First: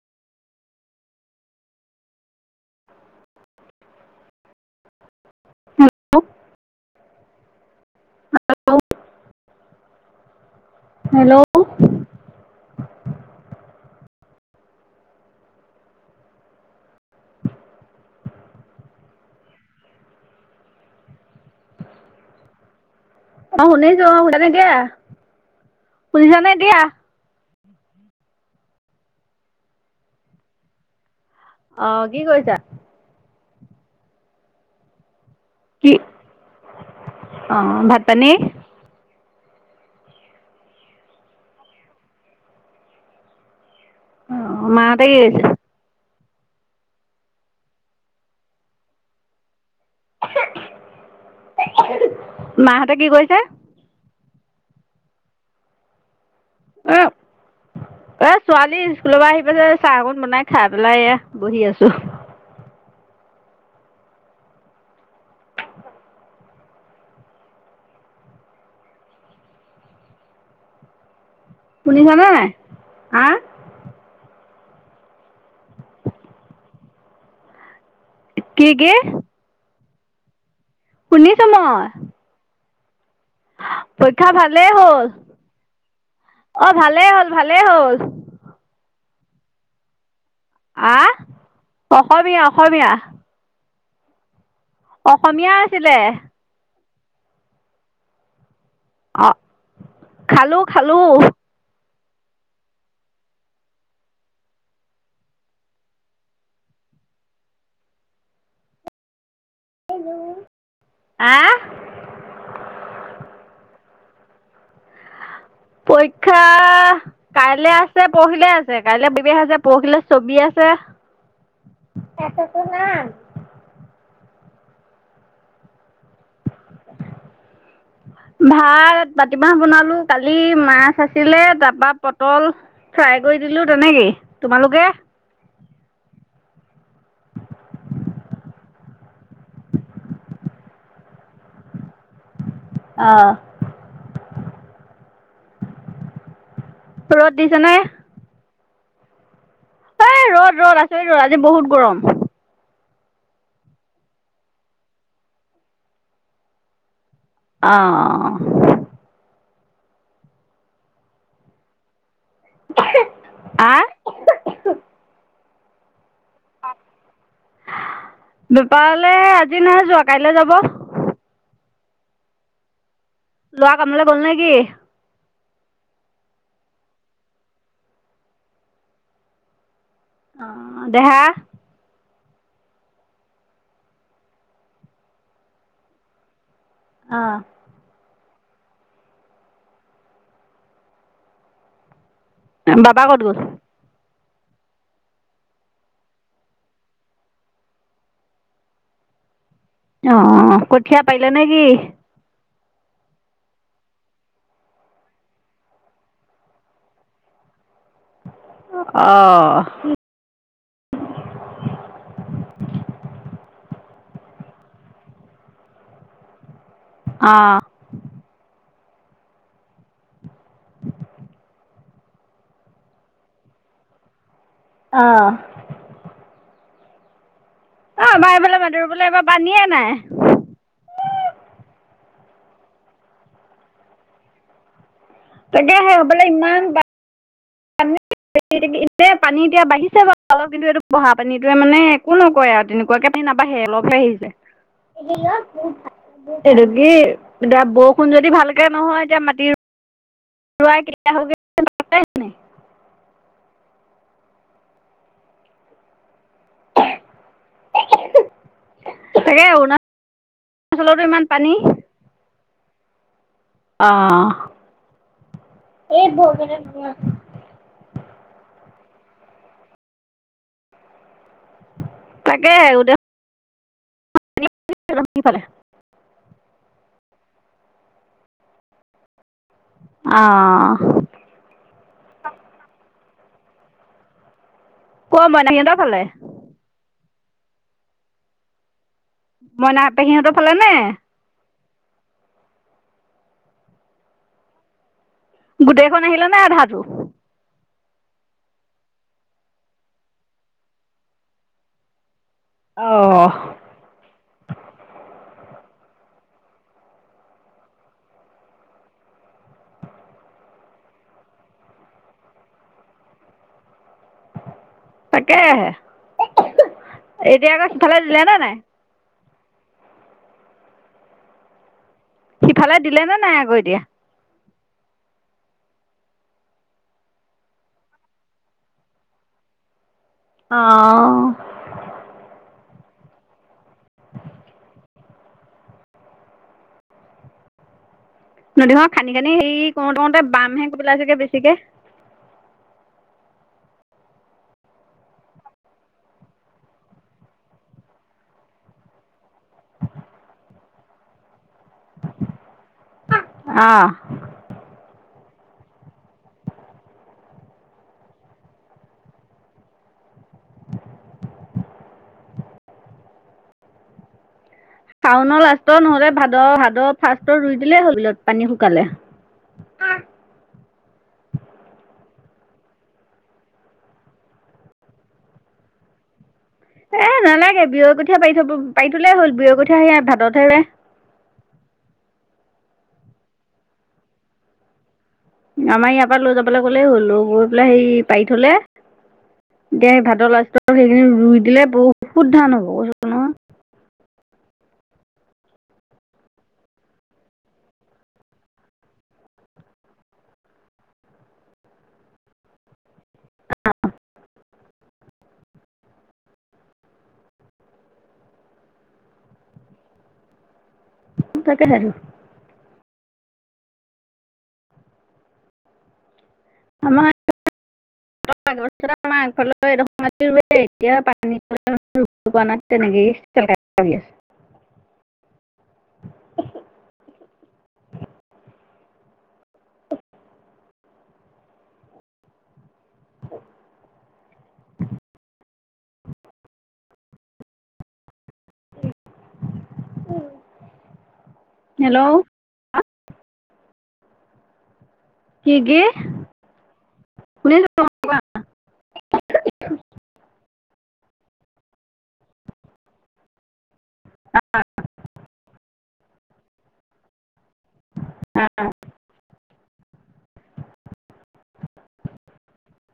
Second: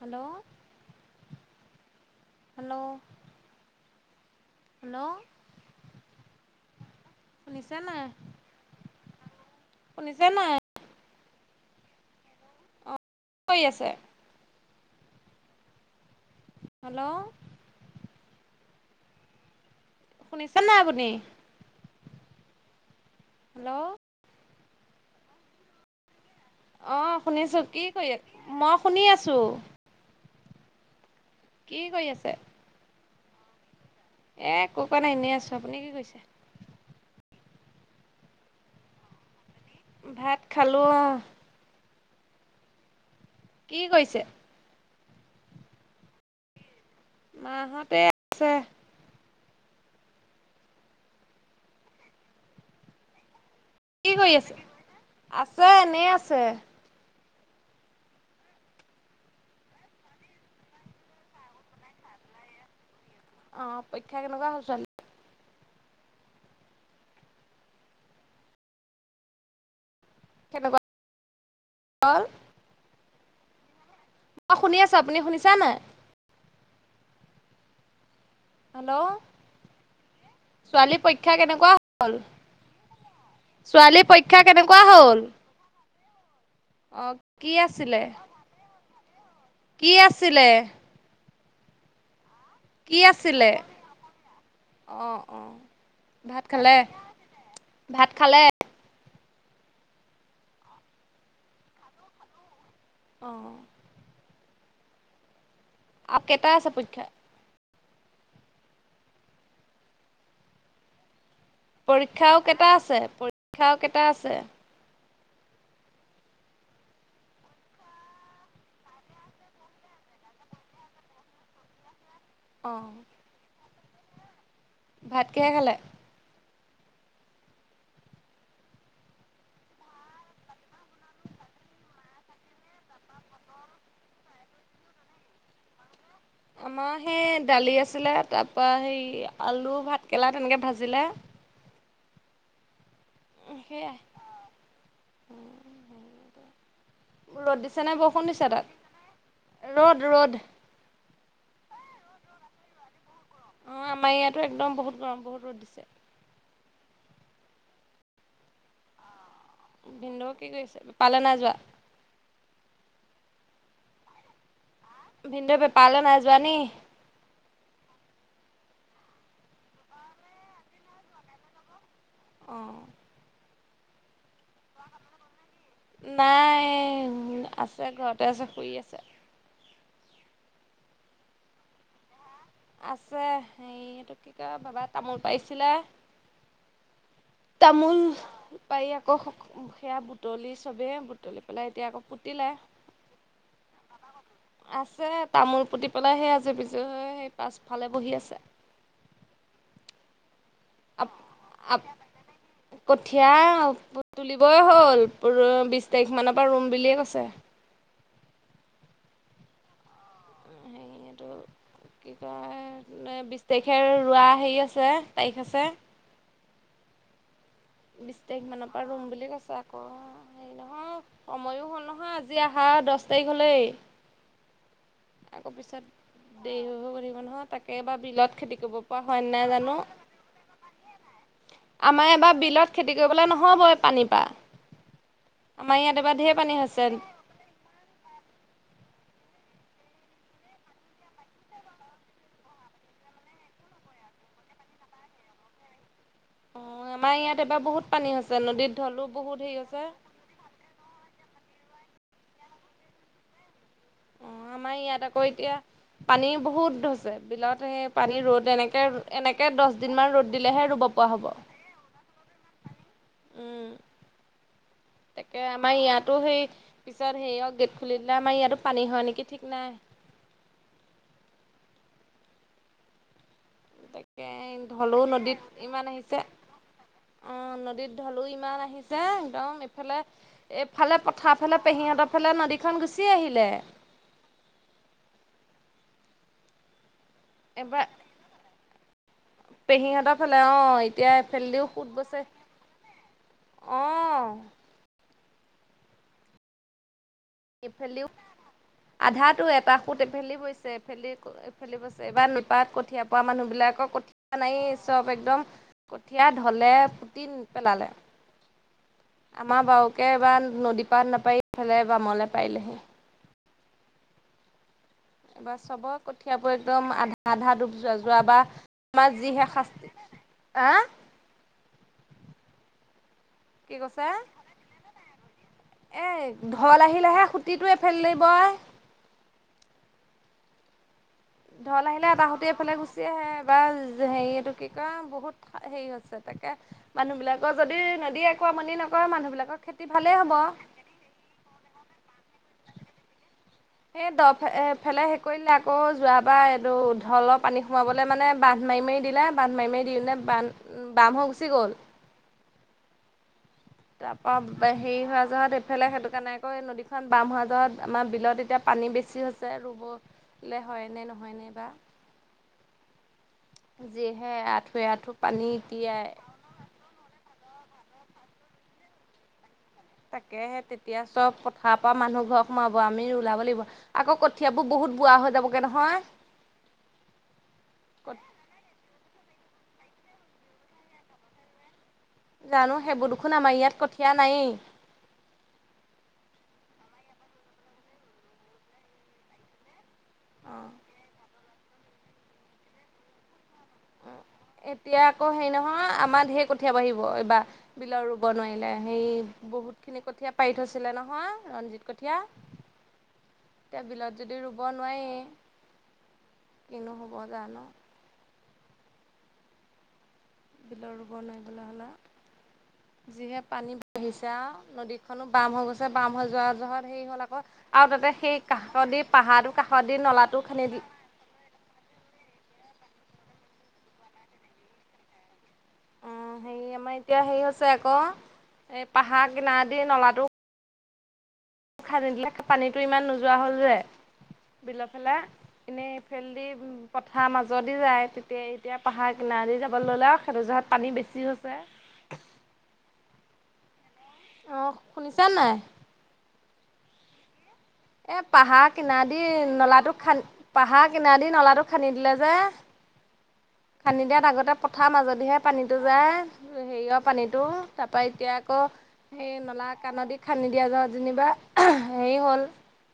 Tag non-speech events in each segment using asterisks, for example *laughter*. Hello, hello. Hello. Hello শুনিছে নাই? শুনিছে নাই? হেল্ল' কই আছে? হেল্ল' শুনিছে নাই আপুনি? অ', হেল্ল' শুনিছোঁ। *unintelligible* এতিয়া? শুনিছা নে এত অ', শুনিছোঁ। কি কৰি আ মই শুনি আছোঁ। কৰি অ', কি আছে কৰিছা? এ, একো কৰা নাই এনে আছোঁ। আপুনি কি কৰিছে? অ', ভাত পানী ভাত খালোঁ‌ অ', কি কইছে? অ', মাহতে কি কইছে? মাহঁত এ আছে। মাহতে কি কৰিছে? কি কৰি আছে? আছে এনেই আছে। *unintelligible* এ, ছোৱালী স্কুল' পা আহি পাইছে চাহ অকন বনাই খা পেলাই এয়া বহি আছোঁ। অ', পইক্ষা কেনেকুৱা হ'ল ছোৱালী? সেনেকুৱা শুনিছানে নাই? আ অ', শুনি আছোঁ। আপুনি শুনিছে নাই? কিৰ হেল্ল' গি? ছোৱালী পৰীক্ষা শুনিছো কেনেকুৱা মই হ'ল? ছোৱালীৰ পৰীক্ষা কেনেকুৱা হ'ল? ভালেই অ', হ'ল কি ভালেই হ'ল আছিলে? কি আছিলে? আ? অসমীয়া অসমীয়া। ছিলে। অ' অসমীয়া অ'। আছিলে ভাত খালে? ভাত খালে? অ', খালোঁ খালোঁ। অ'। আ কেটা আছে পৰীক্ষা? আ? পৰীক্ষা আও কেটা আছে? পৰীক্ষা আও কেটা আছে? পৰীক্ষা কাইলে আছে, পৰখিলে আছে। কাইলৈ *unintelligible* আছে, পৰখিলৈ ছবি আছে। অ'। ভাত কিহে খালে? ভাত, মাটিমাহ বনালোঁ‌। কালি মাছ আছিলে, তাৰ পা পটল ফ্ৰাই কৰি দিলোঁ তেনেকেই। তোমালোকে? আমাৰ সেই দালি আছিলে, তাৰ পা হেই আলু ভাতকেৰেলা তেনেকৈ ভাজিলে। অ'। সেইয়া। ৰ'দ দিছে নাই বৌ? ষুণ দিছে তাত? ৰ'দ, ৰ'দ। ৰ'দ আছে ৰ, আজি বহুত গৰম। অ', আমাৰ ইয়াতো একদম বহুত গৰম, বহুত ৰ'দ দিছে। আঅ। ভিন্দ কি কৰিছে? পালে নাই যোৱা? আ? ভিন্দ বেপাঅলে নাই যোৱা নি? বেপাৰলৈ আজি নাই যোৱা, কাইলৈ যাব। অ'। ল'ৰা কামলৈ গ'ল নে কি? নাই, আছে ঘৰতে আছে, শুই আছে। দেহা? আছে। হেৰি এটো কি কয়, বাবা তামোল পাৰিছিলে। আঅ। তামোল পাৰি আকৌ, সেয়া বুটলি চবে, বুট টলি পেলাই এতিয়া আকৌ পুতিলে। বাবা ক'ত গ'ল? আছে, তামোল পুতি পেলাই সেই আজি বিজু হৈ সেই পাছফালে বহি আছে। অ' অ' অ', ক'ত আপ আপ কঠীয়া তুলিবই হ'ল, বিছ তাৰিখ মানৰ পৰা ৰুম বুলিয়েই কৈছে। অ'। *unintelligible* কি কয় মানে বিছ তাৰিখে ৰোৱা হেৰি আছে, তাৰিখ আছে। অ'। বিচ তাৰিখ মানৰ পৰা ৰুম বুলি কৈছে আকৌ, হেৰি নহয়, সময়ো হ'ল নহয় আজ আজি আহা দহ তাৰিখ হ'লে অ'। অ', আকৌ পিছত দেৰি হৈ হৈ গৈ থাকিব নহয়, তাকে এইবাৰ আমাৰ বিলত এইফালে খেতি কৰিব মাদুৰ পৰা বোলে এইবাৰ হয়নে নাই পানীয়ে জানো। আমাৰ এইবাৰ বিলত খেতি কৰিবলৈ নহ'ব পানীৰ পৰা। আমাৰ তাকেহে ইয়াত এইবাৰ হ'বলা ঢেৰ ইমান পানী হৈছে। *unintelligible* পানী এতিয়া বাঢ়িছে বাৰু অলপ, কিন্তু এইটো বঢ়া পানীটোৱে মানে একো নকৰে আৰু তেনেকুৱাকে। নাবাঢ়ে অলপহে আহিছে। এইটো অঁ কি, আমাৰ ইয়াত এতিয়া এবাৰ বহুত পানী বৰষুণ যদি হৈছে ভালকে নদীত নহয় ঢলো এতিয়া মাটিৰ *unintelligible* *unintelligible* অ' আমাৰ ইয়াত আকৌ এতিয়া পানী বহুত হৈছে, বিলত সেই পানী ৰ'দ এনেকে, তাকে এনেকে দহ দিন মান ৰ'দ দিলেহে ৰুব অৰুণাচলতো পৰা ইমান হ'ব। পানী। অ', তাকে, আমাৰ ইয়াতো সেই, পিছত হেৰিয় গেট খুলি দিলে আমাৰ ইয়াতো পানী নেকি ঠিক নাই। তাকেহে আৰু দে তাকে, হলেও নদীত সিফালে ইমান আহিছে, অ', নদীত ঢলো ইমান আহিছে একদম ইফালে, অ'। এইফালে পথাৰ ফালে পেহীহঁতৰ ফালে নদীখন গুচি আহিলে। ক'ৰ মইনা সিহতৰ ফালে। এবাৰ, মইনা পেহিহঁতৰ পেহীহঁতৰ ফালে নে অ', এতিয়া এইফালেদিও সুত বৈছে। অ'। গোটেইখন আহিলে নে আধাটো? ইফালিও, আধাটো এটা সুত এইফালেদি বৈছে, এইফালে, এইফালে বৈছে এইবাৰ। পাৰত কঠীয়া পৰা অ'। মানুহবিলাকৰ ক নাইয়ে চব একদম, কঠীয়া ঢলে পুতি পেলালে। আমাৰ বাৰকে এইবাৰ নদী পাৰত নাপাৰি এইফালে বামলে পাৰিলে। এইবাৰ তাকেহে। চবৰে কঠীয়াবোৰ একদম আধা আধা এতিয়া আকৌ ডুব যোৱা, সিফালে যোৱা দিলে নে বাৰ নাই যিহে শাস্তি, হা। সিফালে দিলে নে নাই। আকৌ কি এতিয়া কৈছে? এই ঢল আহিলেহে খুটিটো এইফালে দি বয়। অ। ঢল আহিলে এটা সুতে এফালে গুচি আহে। বা হেৰি এইটো কি কয় বহুত হেৰি হৈছে। তাকে, মানুহ বিলাকৰ যদি নদী নদীখন খান্দি -খান্দি হেৰি কৰোঁতে- কৰোঁতে হ'ব। বামহে পেলাইগৈ বেছিকৈ। সেই দ ফালে শেষ কৰিলে, আকৌ যোৱাবাৰ এইটো ঢলৰ পানী সোমাবলৈ মানে। বান্ধ মাৰি- মাৰি দিলা, বান্ধ মাৰি- মাৰি দিনে বান বাম হৈ গুচি গ'ল। অহ। তাৰপৰা হেৰি, হোৱা জত এইফালে সেইটো কাৰণে আকৌ নদীখন বাম হোৱা জত আমাৰ বিলত এতিয়া পানী বেছি হৈছে। যে ৰুবলৈ হয়নে নহয়নে বা? যিহে আঠুৱে- আঁঠু পানী তিয়াই। ভাদৰ ভাদৰ ফাৰ্ষ্ট ৰুই দিলেই হয়। গলত পানী শুকালে। তাকেহে, তেতিয়া চব কথাৰ পৰা মানুহ ঘৰত সোমাব আমি ওলাব লাগিব। আকৌ কঠিয়াবোৰ বহুত বুঢ়া হৈ যাবগে নহয়। এ নালাগে। বিয়ৰ কঠীয়া পাৰি থ'ব পাৰি থ'লেই হ'ল, বিয়ৰ কঠীয়া সেয়া ভাদতহে ৰুৱে। জানো, সেইবোৰ দেখোন আমাৰ ইয়াত কঠীয়া নাইয়ে। আমাৰ ইয়াৰ পৰা লৈ যাবলৈ ক'লেই হ'ল। লৈ গৈ পেলাই হেই পাৰি থ'লে দে ভাদৰ অ লাষ্টৰ সেইখিনি ৰুই দিলে, বহুত ধান হ'ব কৈছোঁ নহয়। এতিয়া আকৌ হেৰি নহয়, আমাৰ ঢেৰ কঠীয়া বাঢ়িব এইবাৰ। বিলৰ ৰুব নোৱাৰিলে। হেৰি, বহুতখিনি কঠীয়া পাৰি থৈছিলে নহয়, ৰঞ্জিত কঠীয়া। *inaudible* তে বিলত যদি ৰুব নোৱাৰি, কিনো হ'ব জানো। বিলত ৰুব নাইপেলাই তাকেহে হ'লে যিহে পানী় বাঢ়িছে আউ, নদীখনো বাম গৈছে। বাম হৈ যোৱা জহত আমাৰ হেৰি হ'ল আকৌ। আৰু তাতে সেই কাষদি পাহাৰটো কাষত দি নলাটো খানিদি *unintelligible* তেনেকৈ *unintelligible* অ', হেৰি আমাৰ এতিয়া হেৰি হৈছে আকৌ, এই পাহাৰ কিনাৰেদি নলাটো খানী দিলে, পানীটো ইমান নোযোৱা হ'ল যে বিলাৰফালে, এনেই ফেলদি পথাৰৰ মাজদি যায় তেতিয়া, এতিয়া পাহাৰ কিনাৰেদি যাবলৈ ল'লে আৰু সেইটোজহত পানী বেছি হৈছে। হেল্ল'। অ'। শুনিছা নাই? কি গি? শুনি *unintelligible* এ পাহাৰ কিনা দি নলাটো খান, পাহাৰ কিনাদি নলাটো খান্দি দিলে যে। খান্দি দিয়াত আগতে পট থাৰৰ মাজদিহে পানীটো যায়, হেৰিয়ৰ পানীটো তাৰপৰা এতিয়া আকৌ সেই নলা কাণদি খান্দি দিয়া যাওঁ যেনিবা, হেৰি হ'ল।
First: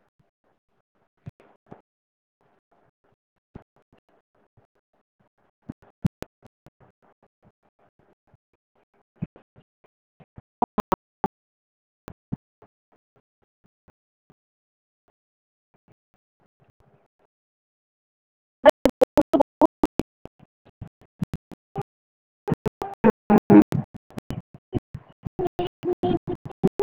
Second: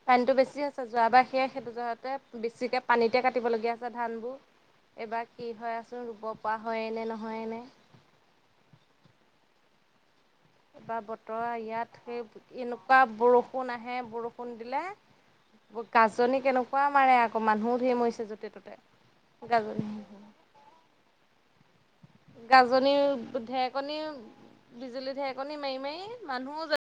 পানীটো বেছি হৈছে। যোৱাবাৰ সেয়াই সেইটো জহতে বেছিকে পানীতে কাটিবলগীয়া হৈছে ধানবোৰ। এইবাৰ কি হয়চোন, উপ পৰা হয়েনে নহয়েনে। এবাৰ বতৰা ইয়াত সেই, এনেকুৱা বৰষুণ আহে বৰষুণ দিলে। গাজনি কেনেকোৱা মাৰে আকৌ, মানুহো ধেৰ মৰিছে য'তে ত'তে। গাজনি গাজনিৰ ঢেৰকনি, বিজুলী ঢেৰেকনি মাৰি-মাৰি মানুহও যে